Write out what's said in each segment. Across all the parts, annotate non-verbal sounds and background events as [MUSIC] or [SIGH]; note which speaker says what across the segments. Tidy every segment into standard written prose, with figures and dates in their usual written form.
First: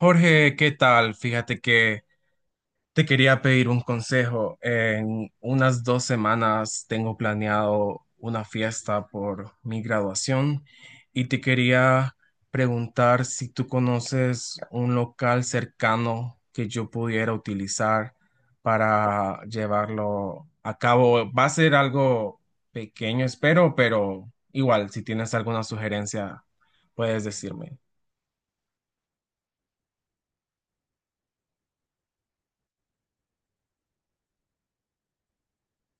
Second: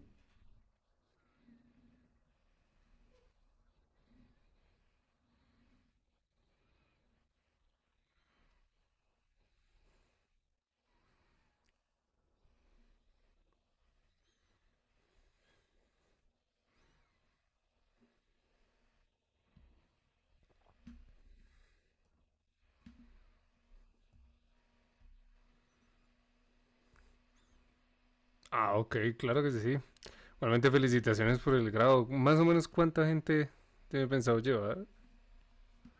Speaker 1: Jorge, ¿qué tal? Fíjate que te quería pedir un consejo. En unas 2 semanas tengo planeado una fiesta por mi graduación y te quería preguntar si tú conoces un local cercano que yo pudiera utilizar para llevarlo a cabo. Va a ser algo pequeño, espero, pero igual, si tienes alguna sugerencia, puedes decirme.
Speaker 2: Ah, ok, claro que sí, sí. Igualmente felicitaciones por el grado. Más o menos cuánta gente tiene pensado llevar.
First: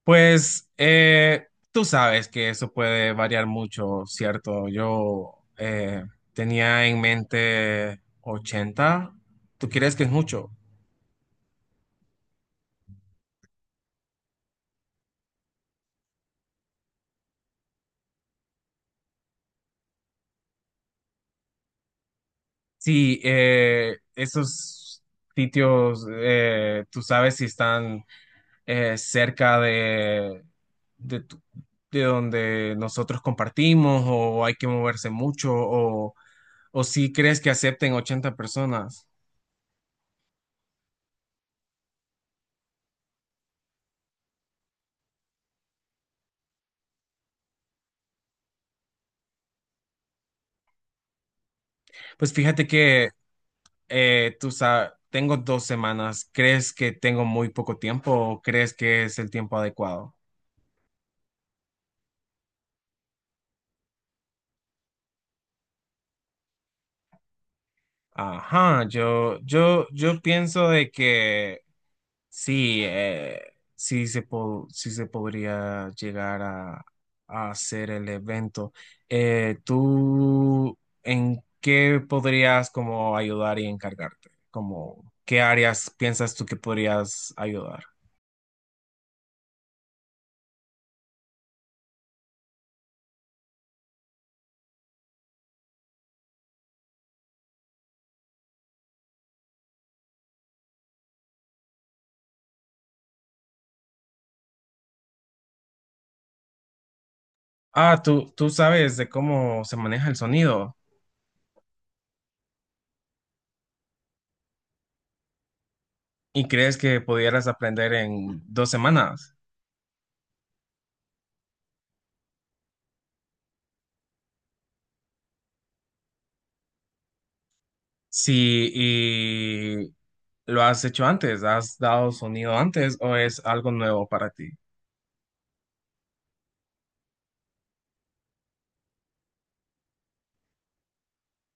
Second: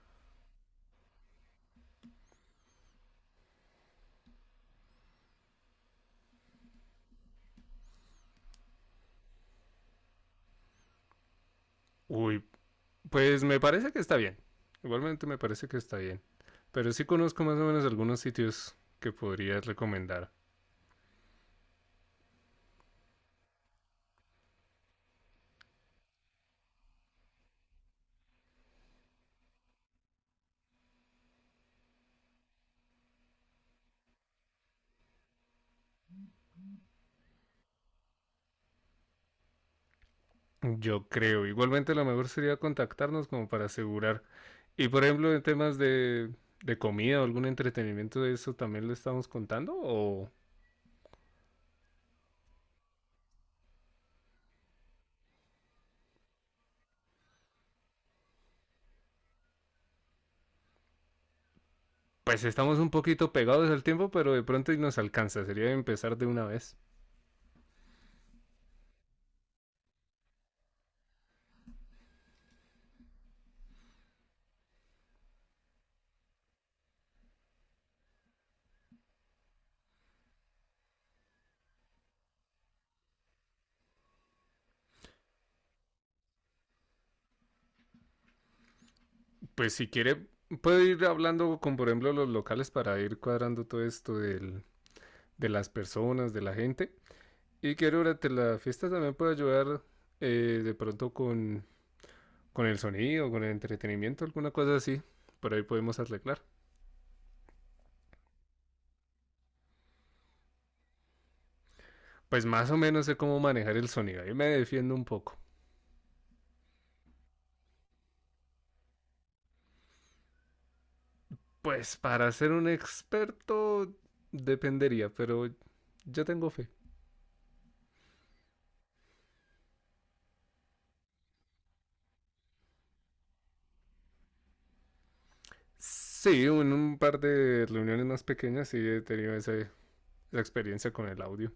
Speaker 1: Pues tú sabes que eso puede variar mucho, ¿cierto? Yo tenía en mente 80. ¿Tú crees que es mucho?
Speaker 2: Uy, pues me parece que está bien. Igualmente me parece que está bien. Pero sí conozco más o menos algunos sitios que podrías recomendar.
Speaker 1: Sí, esos sitios, tú sabes si están cerca de, tu- de donde nosotros compartimos o hay que moverse mucho o si crees que acepten 80 personas.
Speaker 2: Yo creo. Igualmente lo mejor sería contactarnos como para asegurar. Y por ejemplo, en temas de comida o algún entretenimiento de eso, ¿también lo estamos contando? O
Speaker 1: Pues fíjate que tú sabes, tengo 2 semanas. ¿Crees que tengo muy poco tiempo o crees que es el tiempo adecuado?
Speaker 2: pues estamos un poquito pegados al tiempo, pero de pronto y nos alcanza. Sería empezar de una vez.
Speaker 1: Ajá, yo pienso de que sí, sí se podría llegar a hacer el evento. ¿Tú en qué podrías como ayudar y encargarte? Como, ¿qué áreas piensas tú que podrías ayudar?
Speaker 2: Pues si quiere, puede ir hablando con, por ejemplo, los locales para ir cuadrando todo esto de las personas, de la gente. Y que durante la fiesta también puede ayudar de pronto con el sonido, con el entretenimiento, alguna cosa así. Por ahí podemos arreglar.
Speaker 1: Ah, tú sabes de cómo se maneja el sonido
Speaker 2: Pues más o menos sé cómo manejar el sonido. Ahí me defiendo un poco.
Speaker 1: y crees que pudieras aprender en 2 semanas.
Speaker 2: Pues para ser un experto dependería, pero yo tengo fe.
Speaker 1: Sí, y lo has hecho antes, has dado sonido antes o es algo nuevo para ti.
Speaker 2: Sí, en un par de reuniones más pequeñas sí he tenido esa experiencia con el audio.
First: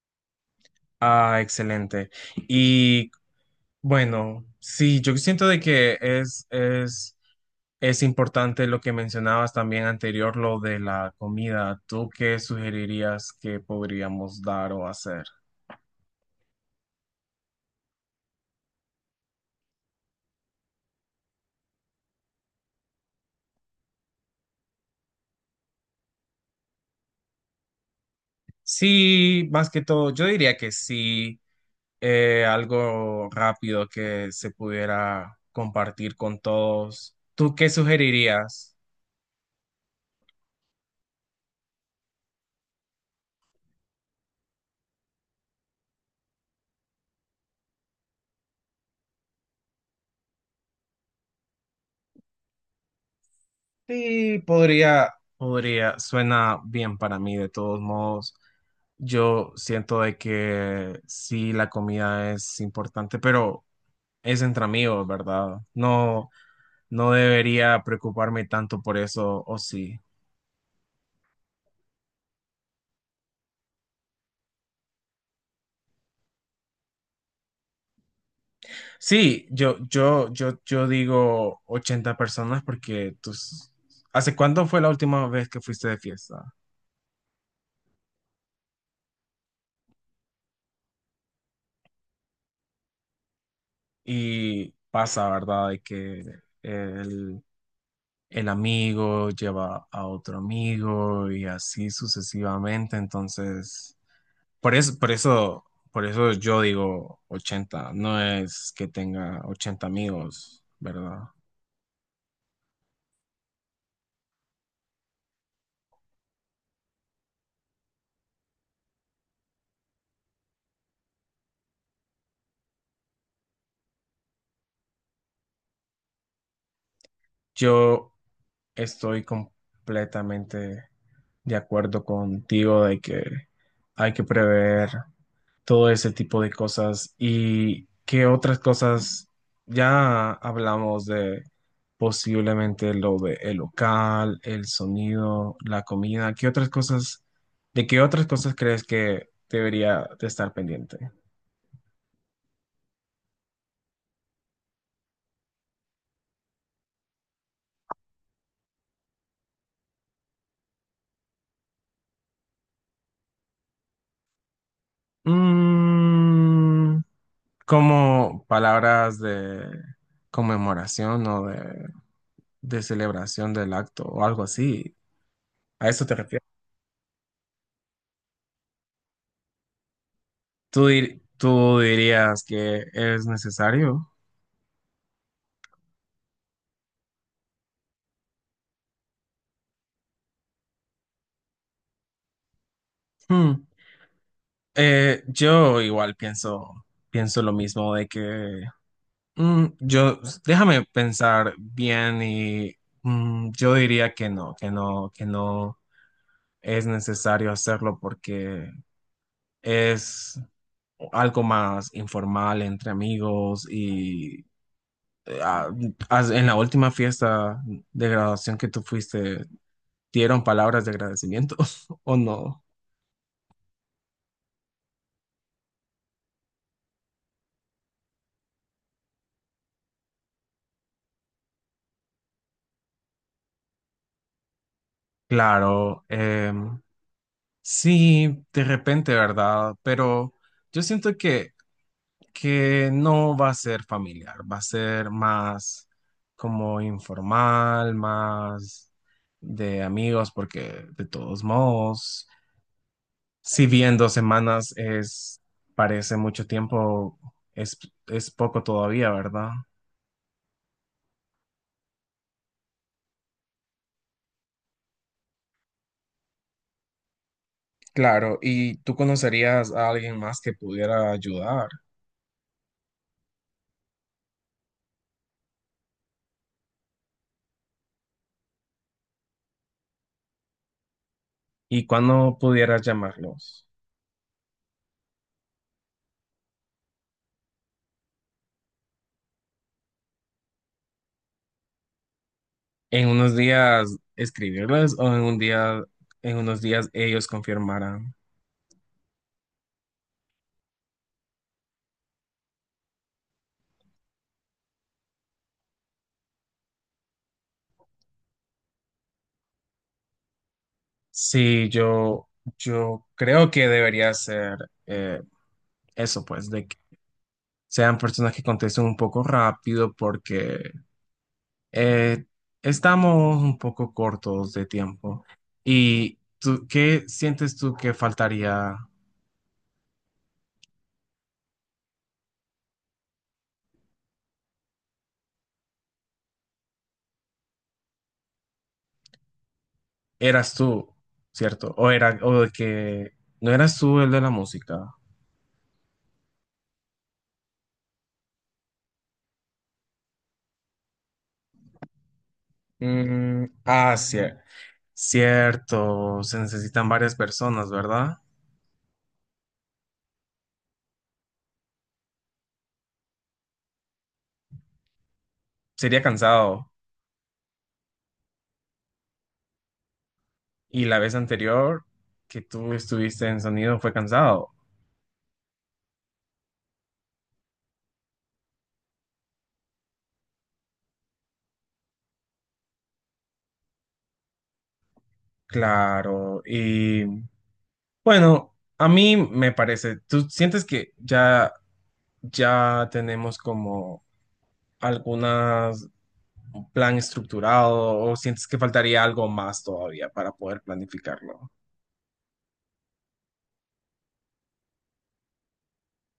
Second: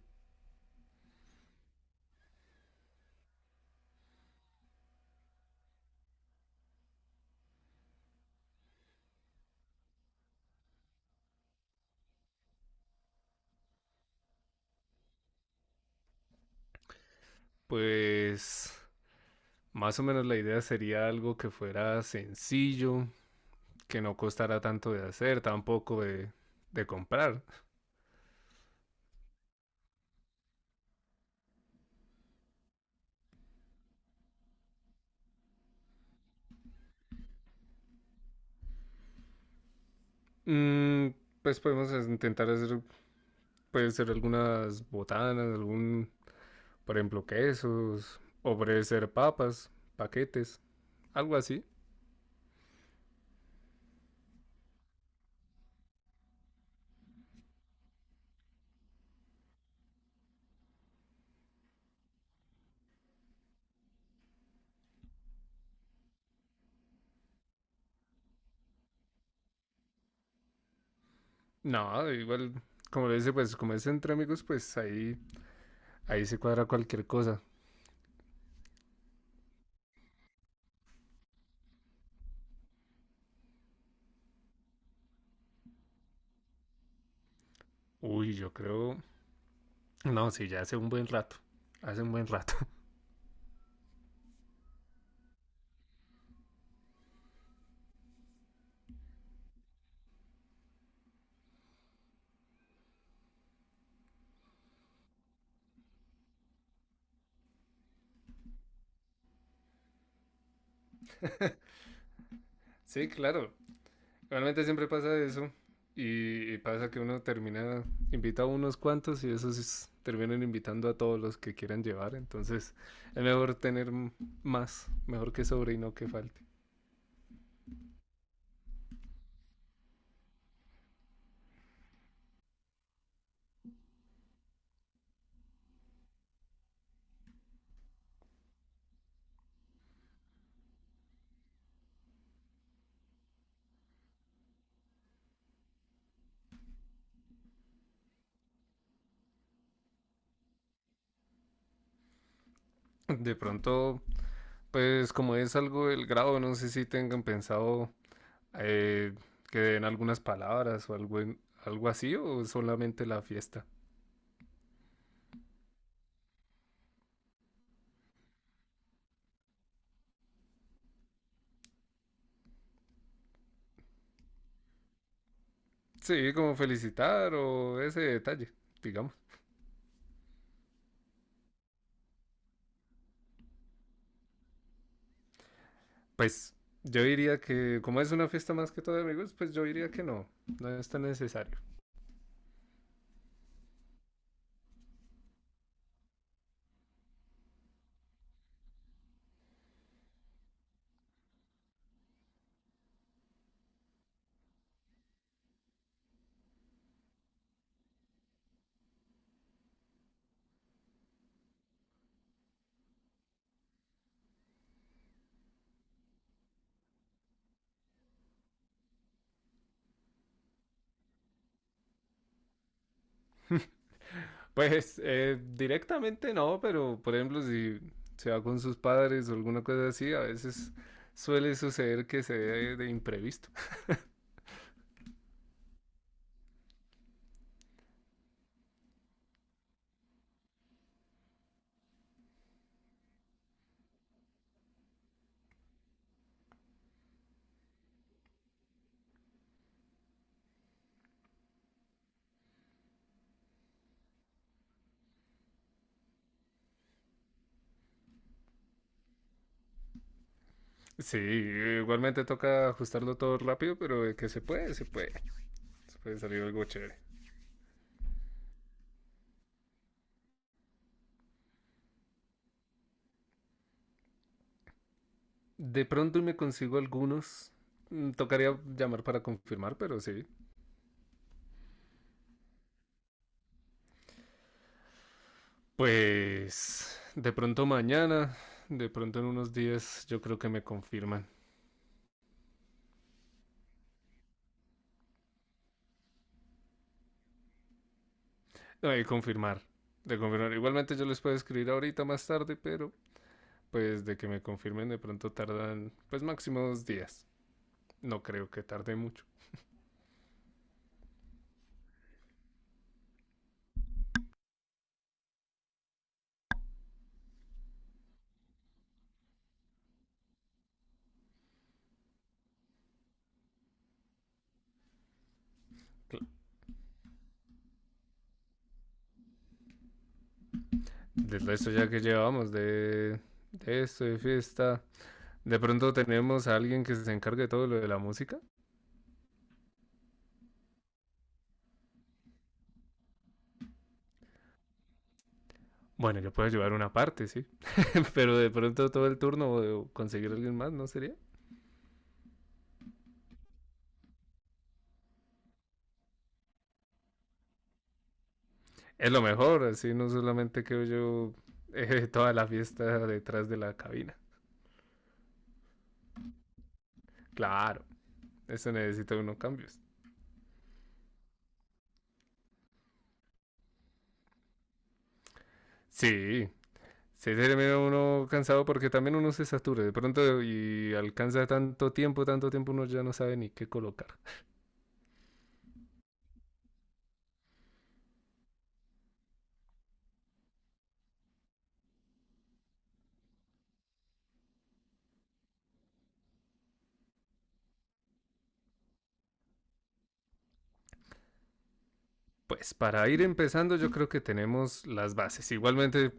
Speaker 1: Ah, excelente. Y bueno, sí, yo siento de que es importante lo que mencionabas también anterior, lo de la comida. ¿Tú qué sugerirías que podríamos dar o hacer?
Speaker 2: Pues más o menos la idea sería algo que fuera sencillo, que no costara tanto de hacer, tampoco de comprar.
Speaker 1: Sí, más que todo, yo diría que sí algo rápido que se pudiera compartir con todos. ¿Tú qué sugerirías?
Speaker 2: Mm, pues podemos intentar hacer, puede ser algunas botanas, algún, por ejemplo, quesos, o puede ser papas, paquetes, algo así.
Speaker 1: Sí, podría, suena bien para mí de todos modos. Yo siento de que sí, la comida es importante, pero es entre amigos, ¿verdad? No, no debería preocuparme tanto por eso, o sí.
Speaker 2: No, igual, como le dice, pues como es entre amigos, pues ahí, ahí se cuadra cualquier cosa.
Speaker 1: Sí, yo digo 80 personas. ¿Hace cuándo fue la última vez que fuiste de fiesta?
Speaker 2: Uy, yo creo, no, sí, ya hace un buen rato, hace un buen rato.
Speaker 1: Y pasa, ¿verdad? De que el, el amigo lleva a otro amigo y así sucesivamente. Entonces, por eso, por eso, por eso yo digo 80. No es que tenga 80 amigos, ¿verdad?
Speaker 2: Sí, claro, realmente siempre pasa eso. Y pasa que uno termina, invita a unos cuantos y terminan invitando a todos los que quieran llevar. Entonces es mejor más, mejor que sobre y no que falte.
Speaker 1: Yo estoy completamente de acuerdo contigo de que hay que prever todo ese tipo de cosas y qué otras cosas ya hablamos de posiblemente lo de el local, el sonido, la comida, qué otras cosas, de qué otras cosas crees que debería de estar pendiente.
Speaker 2: De pronto, pues como es algo del grado, no sé si tengan pensado eh, que den algunas palabras o algo, algo así o solamente la fiesta.
Speaker 1: Mm, Como palabras de conmemoración o de celebración del acto o algo así. ¿A eso te
Speaker 2: Sí,
Speaker 1: refieres?
Speaker 2: como felicitar o ese detalle, digamos.
Speaker 1: ¿Tú dirías que es necesario?
Speaker 2: Pues yo diría que, como es una fiesta más que todo de amigos, pues yo diría que no, no es tan necesario.
Speaker 1: Hmm. Yo igual pienso lo mismo de que mm, yo, déjame pensar bien y yo diría que no es necesario hacerlo porque es algo más informal entre amigos y eh, ah, en la última fiesta de graduación que tú fuiste, ¿dieron palabras de agradecimiento [LAUGHS] o no?
Speaker 2: Pues directamente no, pero por ejemplo, si se va con sus padres o alguna cosa así, a veces suele suceder que se dé de imprevisto. [LAUGHS]
Speaker 1: Claro, sí, de repente, ¿verdad? Pero yo siento que no va a ser familiar, va a ser más como informal, más de amigos, porque de todos modos. Si bien 2 semanas parece mucho tiempo, es, es poco todavía, ¿verdad?
Speaker 2: Sí, igualmente toca ajustarlo todo rápido, pero de que se puede, se puede. Se puede salir algo chévere.
Speaker 1: Claro, ¿y tú conocerías a alguien más que pudiera ayudar?
Speaker 2: De pronto me consigo algunos. Tocaría llamar para confirmar, pero sí,
Speaker 1: ¿Y cuándo pudieras llamarlos?
Speaker 2: pues de pronto mañana, de pronto en unos días, yo creo que me confirman.
Speaker 1: En unos días escribirles o en un día, en unos días ellos confirmarán.
Speaker 2: No, de confirmar, de confirmar. Igualmente yo les puedo escribir ahorita más tarde, pero pues de que me confirmen de pronto tardan pues máximo 2 días. No creo que tarde mucho.
Speaker 1: Sí, yo creo que debería ser eh, eso, pues, de que sean personas que contesten un poco rápido porque Eh, estamos un poco cortos de tiempo. ¿Y tú, qué sientes tú que faltaría?
Speaker 2: Del resto ya que llevamos de esto, de fiesta, de pronto tenemos a alguien que se encargue de todo lo de la música.
Speaker 1: ¿Eras tú, cierto? ¿O de que no eras tú el de la música?
Speaker 2: Bueno, yo puedo llevar una parte, sí. [LAUGHS] pero de pronto todo el turno o conseguir a alguien más, ¿no sería?
Speaker 1: Mm, ah, cier- Cierto. Se necesitan varias personas, ¿verdad?
Speaker 2: Es lo mejor, así no solamente creo yo [LAUGHS] toda la fiesta detrás de la cabina.
Speaker 1: Sería cansado.
Speaker 2: Claro, eso necesita unos cambios.
Speaker 1: Y la vez anterior que tú estuviste en sonido fue cansado.
Speaker 2: Sí, se termina uno cansado porque también uno se satura de pronto y alcanza tanto tiempo uno ya no sabe ni qué colocar.
Speaker 1: Claro. Y bueno, a mí me parece, ¿tú sientes que ya tenemos como algunas un plan estructurado o sientes que faltaría algo más todavía para poder planificarlo?
Speaker 2: Pues para ir empezando yo creo que tenemos las bases. Igualmente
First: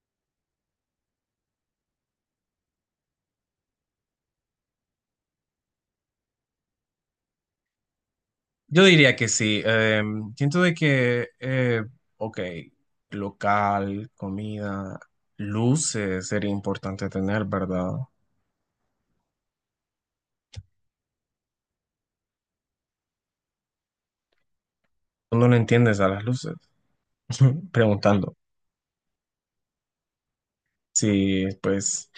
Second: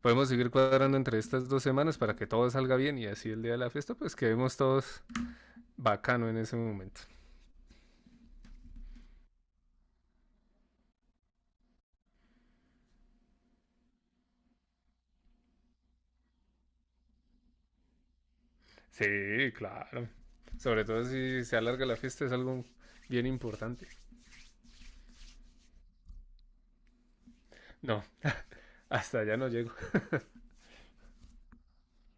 Speaker 2: podemos seguir cuadrando entre estas 2 semanas para que todo salga bien y así el día de la fiesta pues quedemos todos bacano en ese momento.
Speaker 1: Yo diría que sí. Siento de que, ok, local, comida, luces sería importante tener, ¿verdad?
Speaker 2: Sí, claro. Sobre todo si se alarga la fiesta es algo bien importante.
Speaker 1: Tú no le entiendes a las luces, [LAUGHS]
Speaker 2: No,
Speaker 1: preguntando.
Speaker 2: hasta allá no llego.
Speaker 1: Sí, pues,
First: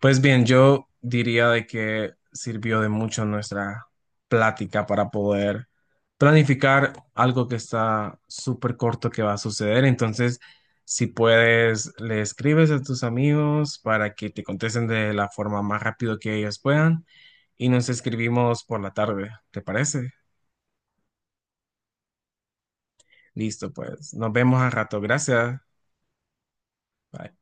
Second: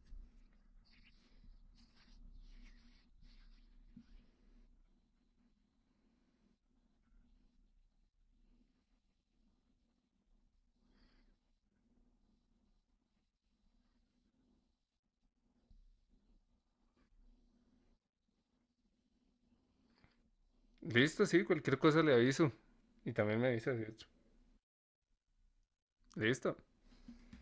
Speaker 1: pues bien, yo diría de que sirvió de mucho nuestra plática para poder planificar algo que está súper corto que va a suceder. Entonces, si puedes, le escribes a tus amigos para que te contesten de la forma más rápido que ellos puedan y nos escribimos por la tarde, ¿te parece?
Speaker 2: Listo, sí, cualquier cosa le aviso. Y también me
Speaker 1: Listo,
Speaker 2: avisas, de hecho.
Speaker 1: pues, nos vemos al rato. Gracias.
Speaker 2: Listo.
Speaker 1: Bye.